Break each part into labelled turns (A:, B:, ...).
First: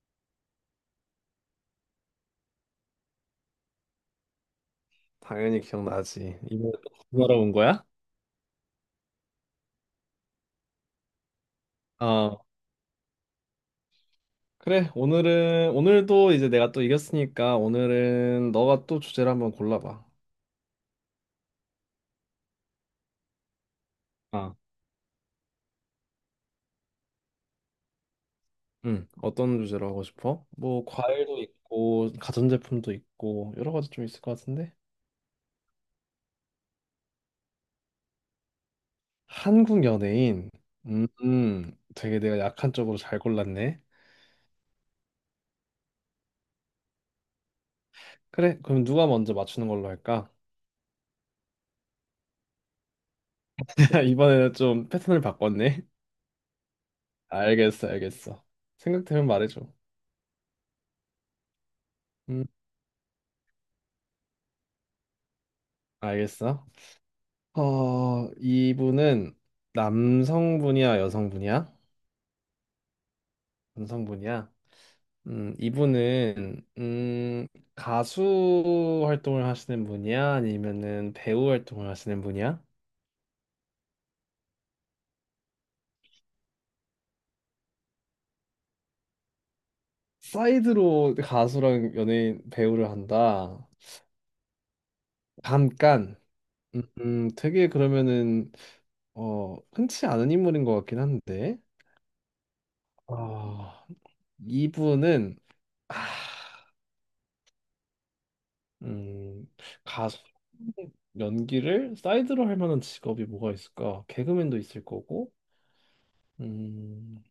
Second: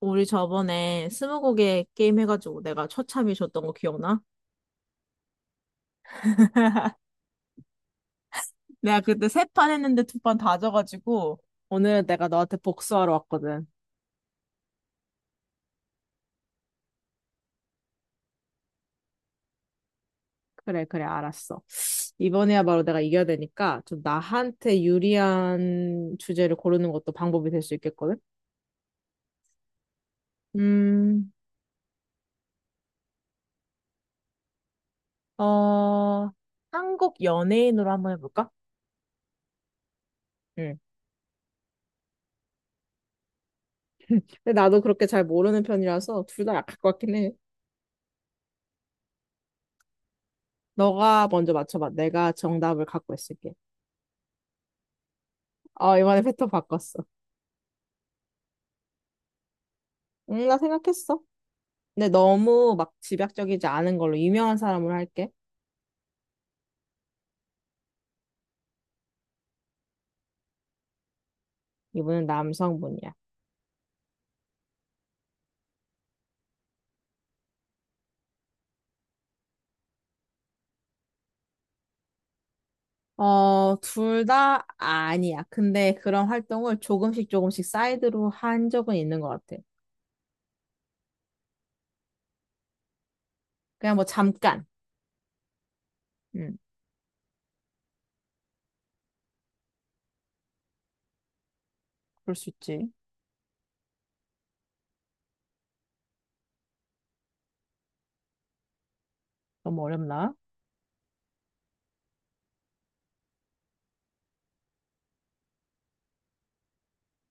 A: 우리 저번에 스무고개 게임 해가지고 내가 처참히 졌던 거 기억나?
B: 당연히 기억나지. 이번에 또 공부하러 온 거야?
A: 내가 그때 세 판 했는데 두 판 다 져가지고 오늘 내가
B: 어,
A: 너한테 복수하러 왔거든.
B: 그래. 오늘은, 오늘도 이제 내가 또 이겼으니까 오늘은 너가 또 주제를 한번 골라봐.
A: 그래, 그래, 알았어. 이번에야말로 내가 이겨야 되니까 좀
B: 아.
A: 나한테 유리한 주제를 고르는 것도 방법이 될 수 있겠거든.
B: 응, 어떤 주제로 하고 싶어? 뭐,
A: 음,
B: 과일도 있고, 가전제품도 있고, 여러 가지 좀 있을 것 같은데?
A: 어, 한국 연예인으로 한번 해볼까?
B: 한국 연예인.
A: 응.
B: 음, 되게 내가 약한 쪽으로 잘 골랐네.
A: 근데 나도 그렇게 잘 모르는 편이라서 둘 다 약할 것 같긴 해.
B: 그래, 그럼 누가 먼저 맞추는 걸로 할까?
A: 너가 먼저 맞춰봐. 내가 정답을 갖고 있을게.
B: 이번에는 좀 패턴을 바꿨네.
A: 어, 이번에 패턴 바꿨어.
B: 알겠어. 생각되면 말해줘.
A: 응, 나 생각했어. 근데
B: 음,
A: 너무 막 집약적이지 않은 걸로 유명한 사람으로 할게.
B: 알겠어. 어, 이분은 남성분이야, 여성분이야?
A: 이분은 남성분이야.
B: 남성분이야? 이분은 가수 활동을 하시는 분이야? 아니면은 배우 활동을 하시는 분이야?
A: 어, 둘 다 아니야. 근데 그런 활동을 조금씩 조금씩 사이드로 한 적은 있는 것 같아.
B: 사이드로 가수랑 연예인 배우를 한다.
A: 그냥 뭐 잠깐.
B: 잠깐.
A: 응,
B: 되게 그러면은 어, 흔치 않은 인물인 것 같긴 한데.
A: 그럴 수 있지.
B: 어, 이분은 아, 음,
A: 너무
B: 가수
A: 어렵나?
B: 연기를 사이드로 할 만한 직업이 뭐가 있을까? 개그맨도 있을 거고. 음,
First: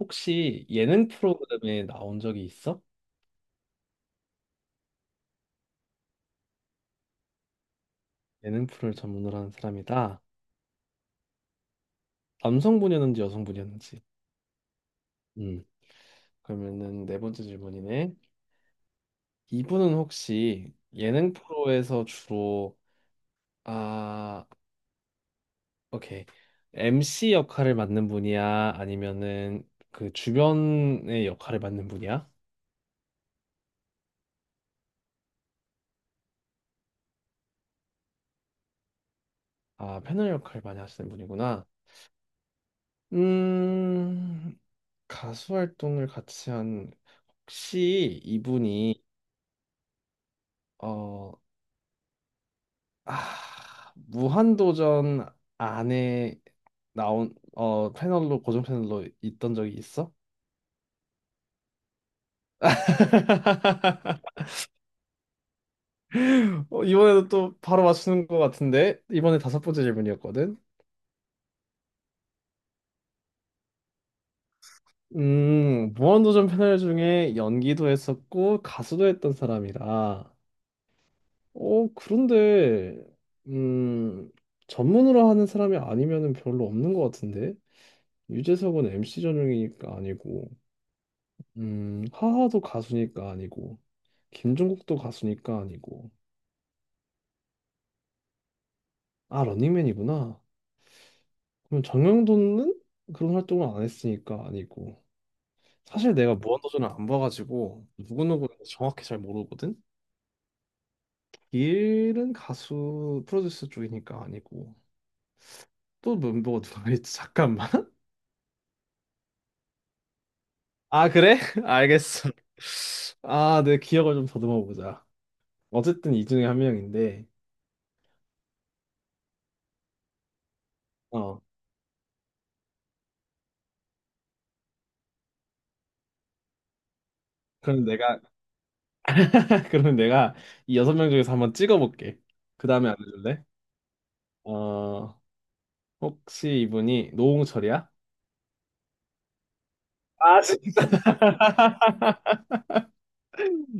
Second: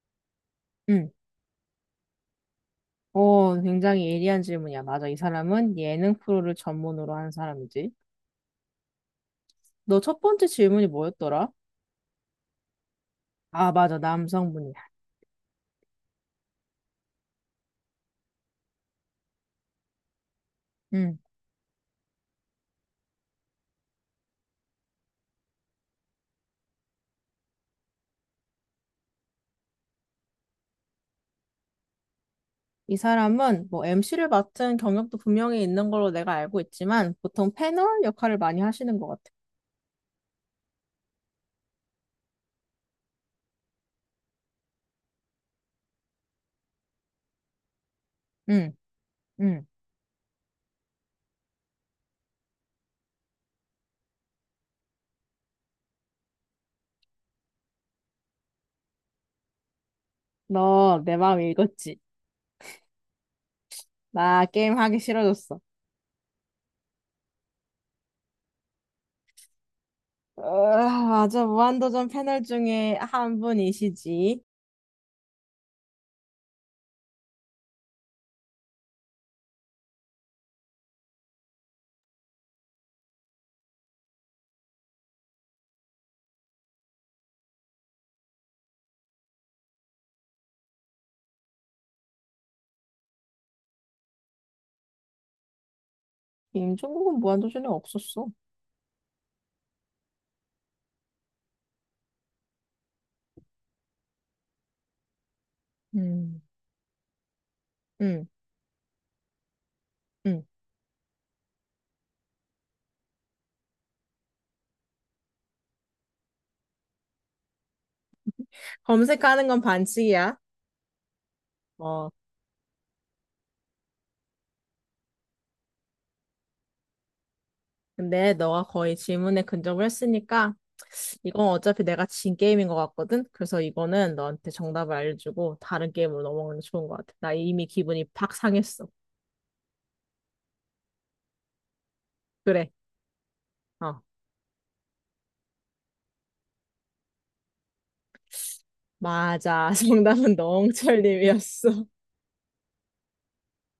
B: 혹시 예능
A: 응,
B: 프로그램에 나온 적이 있어?
A: 오, 굉장히 예리한 질문이야. 맞아. 이 사람은 예능 프로를 전문으로 하는 사람이지.
B: 예능 프로를 전문으로 하는
A: 너 첫
B: 사람이다.
A: 번째 질문이 뭐였더라?
B: 남성분이었는지
A: 아, 맞아.
B: 여성분이었는지.
A: 남성분이야.
B: 음, 그러면은 네 번째 질문이네. 이분은 혹시
A: 응.
B: 예능 프로에서 주로 아, 오케이. MC 역할을 맡는 분이야? 아니면은 그 주변의 역할을 맡는 분이야?
A: 이 사람은 뭐 MC를 맡은 경력도 분명히 있는 걸로 내가 알고 있지만 보통 패널 역할을 많이 하시는 것 같아.
B: 아, 패널 역할 많이 하시는 분이구나. 음, 가수 활동을 같이 한 혹시
A: 응,
B: 이분이
A: 응.
B: 어, 아, 무한도전 안에 나온 패널로 고정 패널로 있던 적이 있어?
A: 너 내 마음 읽었지? 나 게임 하기 싫어졌어.
B: 어, 이번에도 또 바로 맞추는 것 같은데 이번에 다섯 번째
A: 으,
B: 질문이었거든.
A: 맞아. 무한도전 패널 중에 한 분이시지.
B: 무한도전 패널 중에 연기도 했었고 가수도 했던 사람이라. 어, 그런데, 음, 전문으로 하는 사람이 아니면은 별로 없는 것 같은데? 유재석은 MC 전용이니까 아니고, 하하도 가수니까 아니고, 김종국도 가수니까 아니고,
A: 임종국은 무한도전에 없었어.
B: 아, 런닝맨이구나. 그럼 정영돈은 그런 활동을 안 했으니까 아니고. 사실 내가
A: 음.
B: 무한도전을 안 봐가지고,
A: 응,
B: 누구누구 정확히 잘 모르거든?
A: 응.
B: 길은 가수 프로듀스 쪽이니까 아니고. 또 멤버가 누가 있지? 잠깐만.
A: 검색하는 건 반칙이야.
B: 아, 그래?
A: 어,
B: 알겠어. 아, 내 기억을 좀 더듬어 보자. 어쨌든 이 중에 한 명인데,
A: 근데 너가 거의 질문에 근접을 했으니까
B: 어,
A: 이건 어차피 내가 진 게임인 것 같거든? 그래서 이거는 너한테 정답을 알려주고 다른 게임으로 넘어가는 게 좋은 것 같아. 나 이미
B: 그럼
A: 기분이
B: 내가,
A: 팍 상했어.
B: 그럼 내가 이 여섯 명 중에서 한번 찍어볼게. 그
A: 그래.
B: 다음에 알려줄래?
A: 어.
B: 어, 혹시 이분이 노홍철이야?
A: 맞아. 정답은
B: 아, 진-
A: 너홍철님이었어.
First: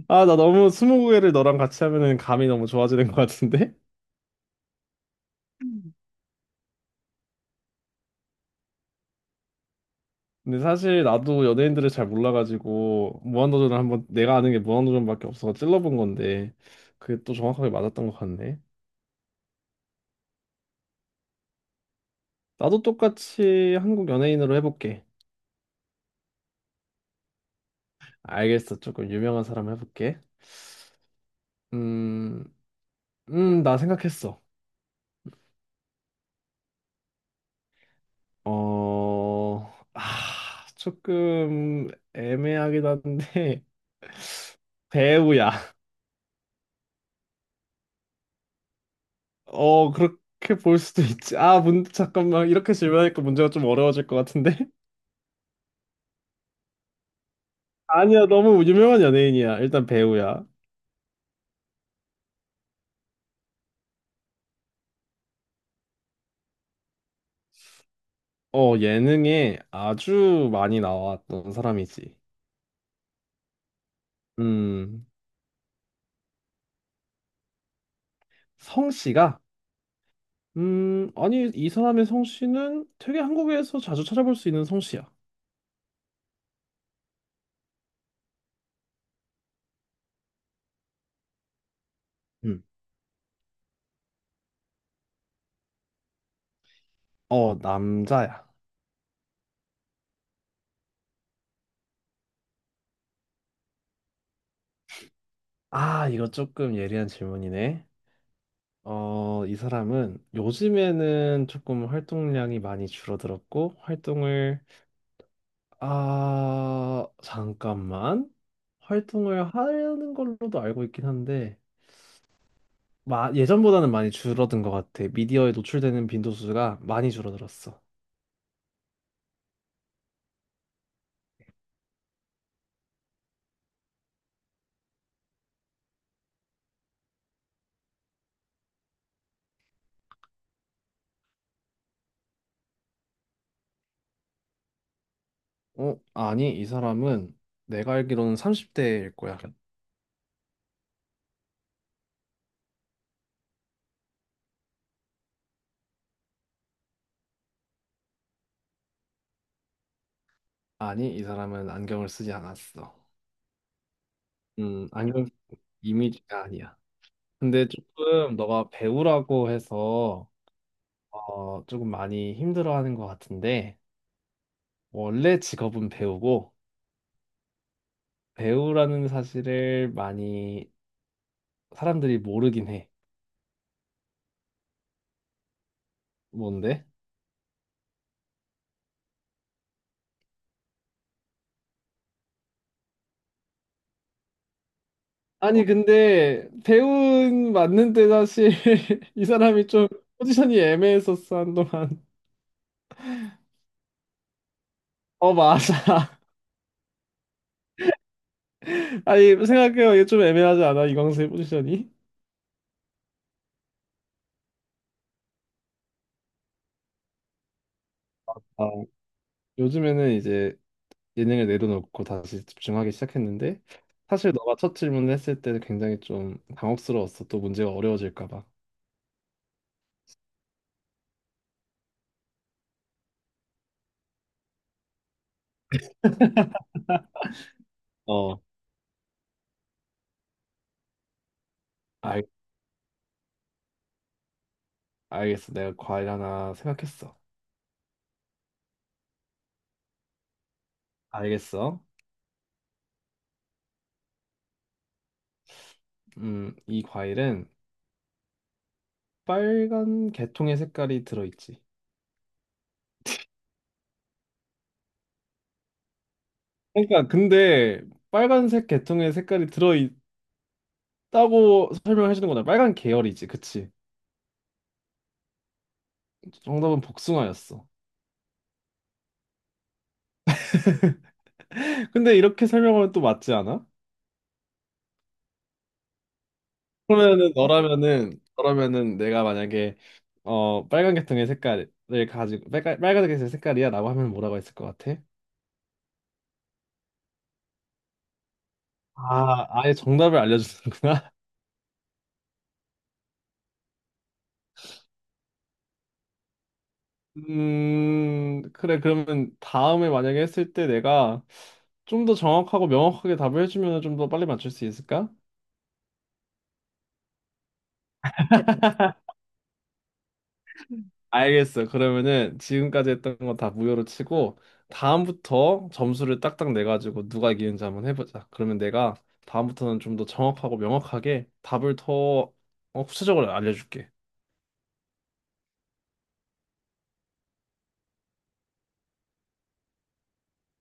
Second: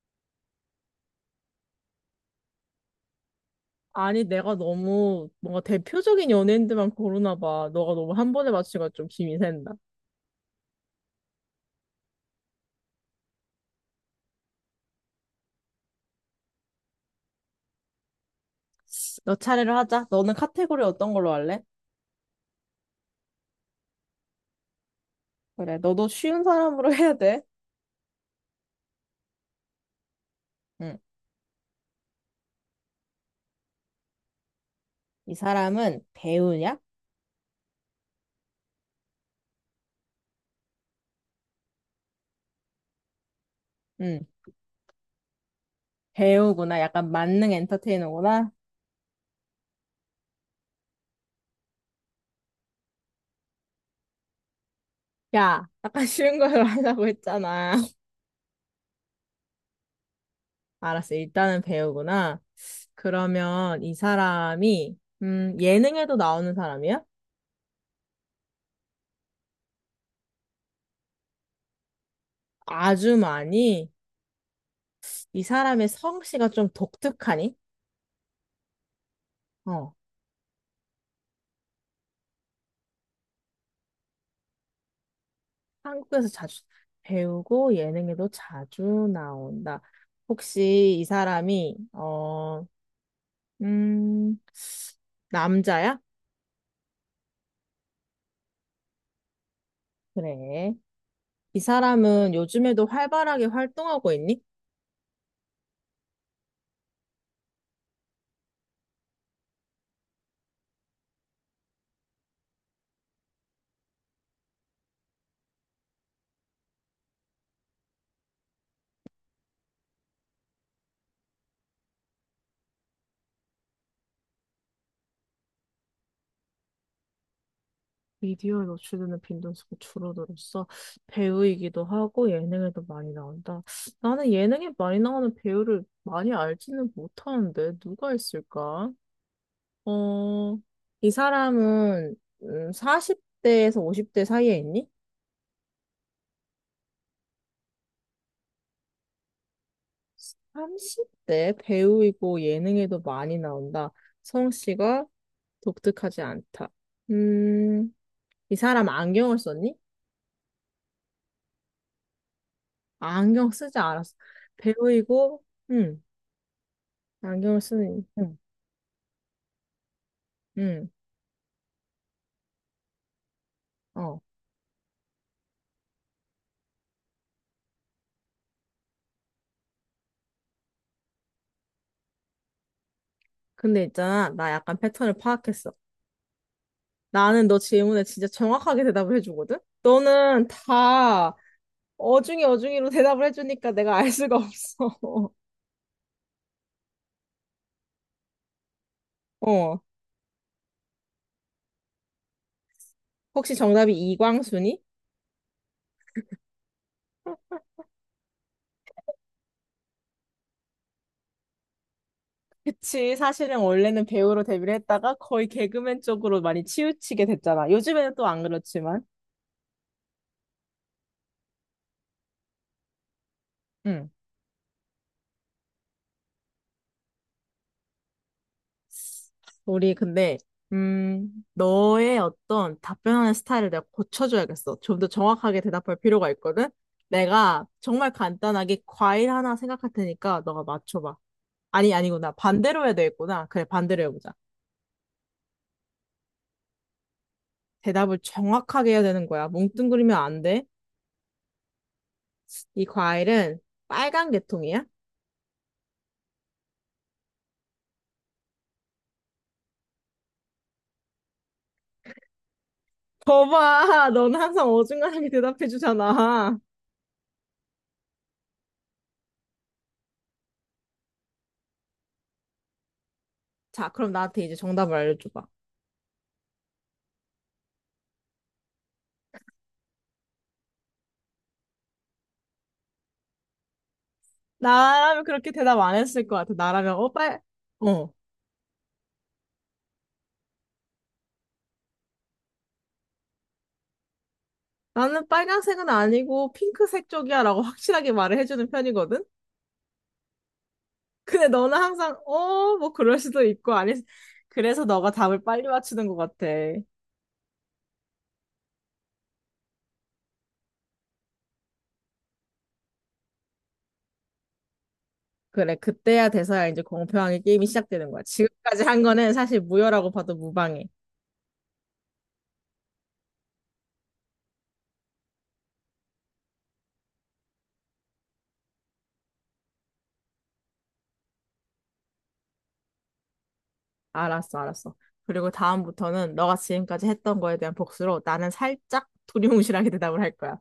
B: 아, 나 너무 스무고개를 너랑 같이 하면은 감이 너무 좋아지는 것 같은데?
A: 아니, 내가 너무 뭔가
B: 음.
A: 대표적인 연예인들만 고르나 봐. 너가 너무 한 번에 맞추니까 좀 힘이 센다.
B: 근데 사실 나도 연예인들을 잘 몰라가지고 무한도전을 한번 내가 아는 게 무한도전밖에 없어서 찔러본 건데 그게 또 정확하게 맞았던 것 같네.
A: 너 차례를 하자. 너는 카테고리 어떤 걸로 할래?
B: 나도 똑같이 한국 연예인으로 해볼게.
A: 그래, 너도 쉬운 사람으로 해야 돼.
B: 알겠어. 조금 유명한 사람 해볼게.
A: 응.
B: 음, 나 생각했어.
A: 이 사람은 배우냐?
B: 어, 아, 조금 애매하긴 한데
A: 응.
B: 배우야.
A: 배우구나. 약간 만능 엔터테이너구나.
B: 어, 그렇게 볼 수도 있지. 아, 문, 잠깐만. 이렇게 질문하니까 문제가 좀 어려워질 것 같은데.
A: 야, 아까 쉬운 걸로 하자고 했잖아.
B: 아니야, 너무 유명한 연예인이야. 일단 배우야.
A: 알았어. 일단은 배우구나. 그러면 이 사람이, 예능에도 나오는 사람이야?
B: 어, 예능에 아주 많이 나왔던 사람이지.
A: 아주 많이.
B: 음,
A: 이 사람의 성씨가 좀 독특하니?
B: 성씨가
A: 어,
B: 아니, 이 사람의 성씨는 되게 한국에서 자주 찾아볼 수 있는 성씨야.
A: 한국에서 자주 배우고 예능에도 자주 나온다. 혹시 이 사람이,
B: 음.
A: 음, 남자야?
B: 어, 남자야.
A: 그래. 이 사람은 요즘에도 활발하게 활동하고 있니?
B: 아, 이거 조금 예리한 질문이네. 어, 이 사람은 요즘에는 조금 활동량이 많이 줄어들었고, 활동을, 아, 잠깐만. 활동을 하는 걸로도 알고 있긴 한데, 마, 예전보다는 많이 줄어든 것 같아. 미디어에 노출되는 빈도수가 많이 줄어들었어.
A: 미디어에 노출되는 빈도수가 줄어들었어. 배우이기도 하고 예능에도 많이 나온다. 나는 예능에 많이 나오는 배우를 많이 알지는 못하는데 누가 있을까? 어, 이 사람은 40대에서 50대 사이에 있니?
B: 어, 아니, 이 사람은 내가 알기로는 30대일 거야.
A: 30대 배우이고 예능에도 많이 나온다. 성씨가 독특하지 않다. 음, 이 사람 안경을 썼니?
B: 아니, 이 사람은 안경을 쓰지 않았어.
A: 안경 쓰지 않았어.
B: 안경
A: 배우이고, 음,
B: 이미지가 아니야.
A: 안경을
B: 근데
A: 쓰는, 응.
B: 조금 너가 배우라고 해서
A: 응,
B: 어, 조금 많이 힘들어하는 것 같은데
A: 어.
B: 원래 직업은 배우고 배우라는 사실을 많이 사람들이 모르긴 해.
A: 근데 있잖아, 나 약간 패턴을 파악했어.
B: 뭔데?
A: 나는 너 질문에 진짜 정확하게 대답을 해주거든? 너는 다 어중이 어중이로 대답을 해주니까 내가 알 수가 없어.
B: 아니, 근데 배우는 맞는데 사실 이 사람이
A: 어.
B: 좀 포지션이 애매했었어, 한동안.
A: 혹시 정답이 이광순이?
B: 어, 맞아. 아니 생각해요 이게 좀 애매하지 않아 이광수의 포지션이?
A: 그치, 사실은 원래는 배우로 데뷔를 했다가 거의 개그맨 쪽으로 많이 치우치게 됐잖아. 요즘에는 또 안
B: 아,
A: 그렇지만.
B: 요즘에는 이제 예능을 내려놓고 다시 집중하기 시작했는데
A: 응.
B: 사실 너가 첫 질문을 했을 때는 굉장히 좀 당혹스러웠어. 또 문제가 어려워질까 봐.
A: 우리 근데 너의 어떤 답변하는 스타일을 내가 고쳐줘야겠어. 좀 더 정확하게 대답할 필요가 있거든. 내가 정말
B: 어,
A: 간단하게 과일 하나 생각할 테니까 너가 맞춰봐. 아니,
B: 알,
A: 아니구나. 반대로 해야 되겠구나. 그래, 반대로 해보자.
B: 알겠어. 내가 과일 하나 생각했어.
A: 대답을 정확하게 해야 되는 거야. 뭉뚱그리면 안 돼.
B: 알겠어.
A: 이 과일은 빨간 계통이야?
B: 이 과일은 빨간 개통의 색깔이 들어있지.
A: 거봐, 너는 항상 어중간하게 대답해주잖아.
B: 그러니까 근데 빨간색 개통의 색깔이 들어있다고 설명해 주는 거다. 빨간 계열이지, 그치?
A: 자, 그럼 나한테 이제 정답을 알려줘봐.
B: 정답은 복숭아였어. 근데 이렇게 설명하면 또 맞지 않아?
A: 나라면 그렇게 대답 안 했을 것 같아. 나라면, 어,
B: 그러면은
A: 빨, 어.
B: 너라면은 너라면은 내가 만약에 어 빨간 계통의 색깔을 가지고 빨간 계통의 색깔이야라고 하면 뭐라고 했을 것 같아?
A: 나는 빨간색은 아니고 핑크색 쪽이야 라고 확실하게 말을 해주는 편이거든?
B: 아 아예 정답을 알려주는구나.
A: 근데 너는 항상, 뭐 그럴 수도 있고, 아니, 그래서 너가 답을 빨리 맞추는 것 같아.
B: 그래 그러면 다음에 만약에 했을 때 내가 좀 더 정확하고 명확하게 답을 해주면 좀 더 빨리 맞출 수 있을까?
A: 그래, 그때야 돼서야 이제 공평하게 게임이 시작되는 거야. 지금까지 한 거는 사실 무효라고 봐도 무방해.
B: 알겠어. 그러면은 지금까지 했던 거 다 무효로 치고 다음부터 점수를 딱딱 내 가지고 누가 이기는지 한번 해보자. 그러면 내가 다음부터는 좀 더 정확하고 명확하게 답을 더 어, 구체적으로 알려줄게.
A: 알았어, 알았어. 그리고 다음부터는 너가 지금까지 했던 거에 대한 복수로 나는 살짝 두리뭉실하게 대답을 할 거야.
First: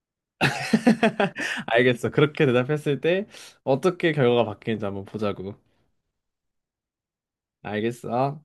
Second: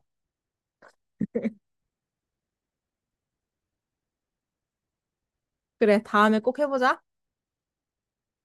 B: 알겠어. 그렇게 대답했을 때 어떻게 결과가 바뀌는지 한번 보자고.
A: 그래, 다음에 꼭 해보자.
B: 알겠어.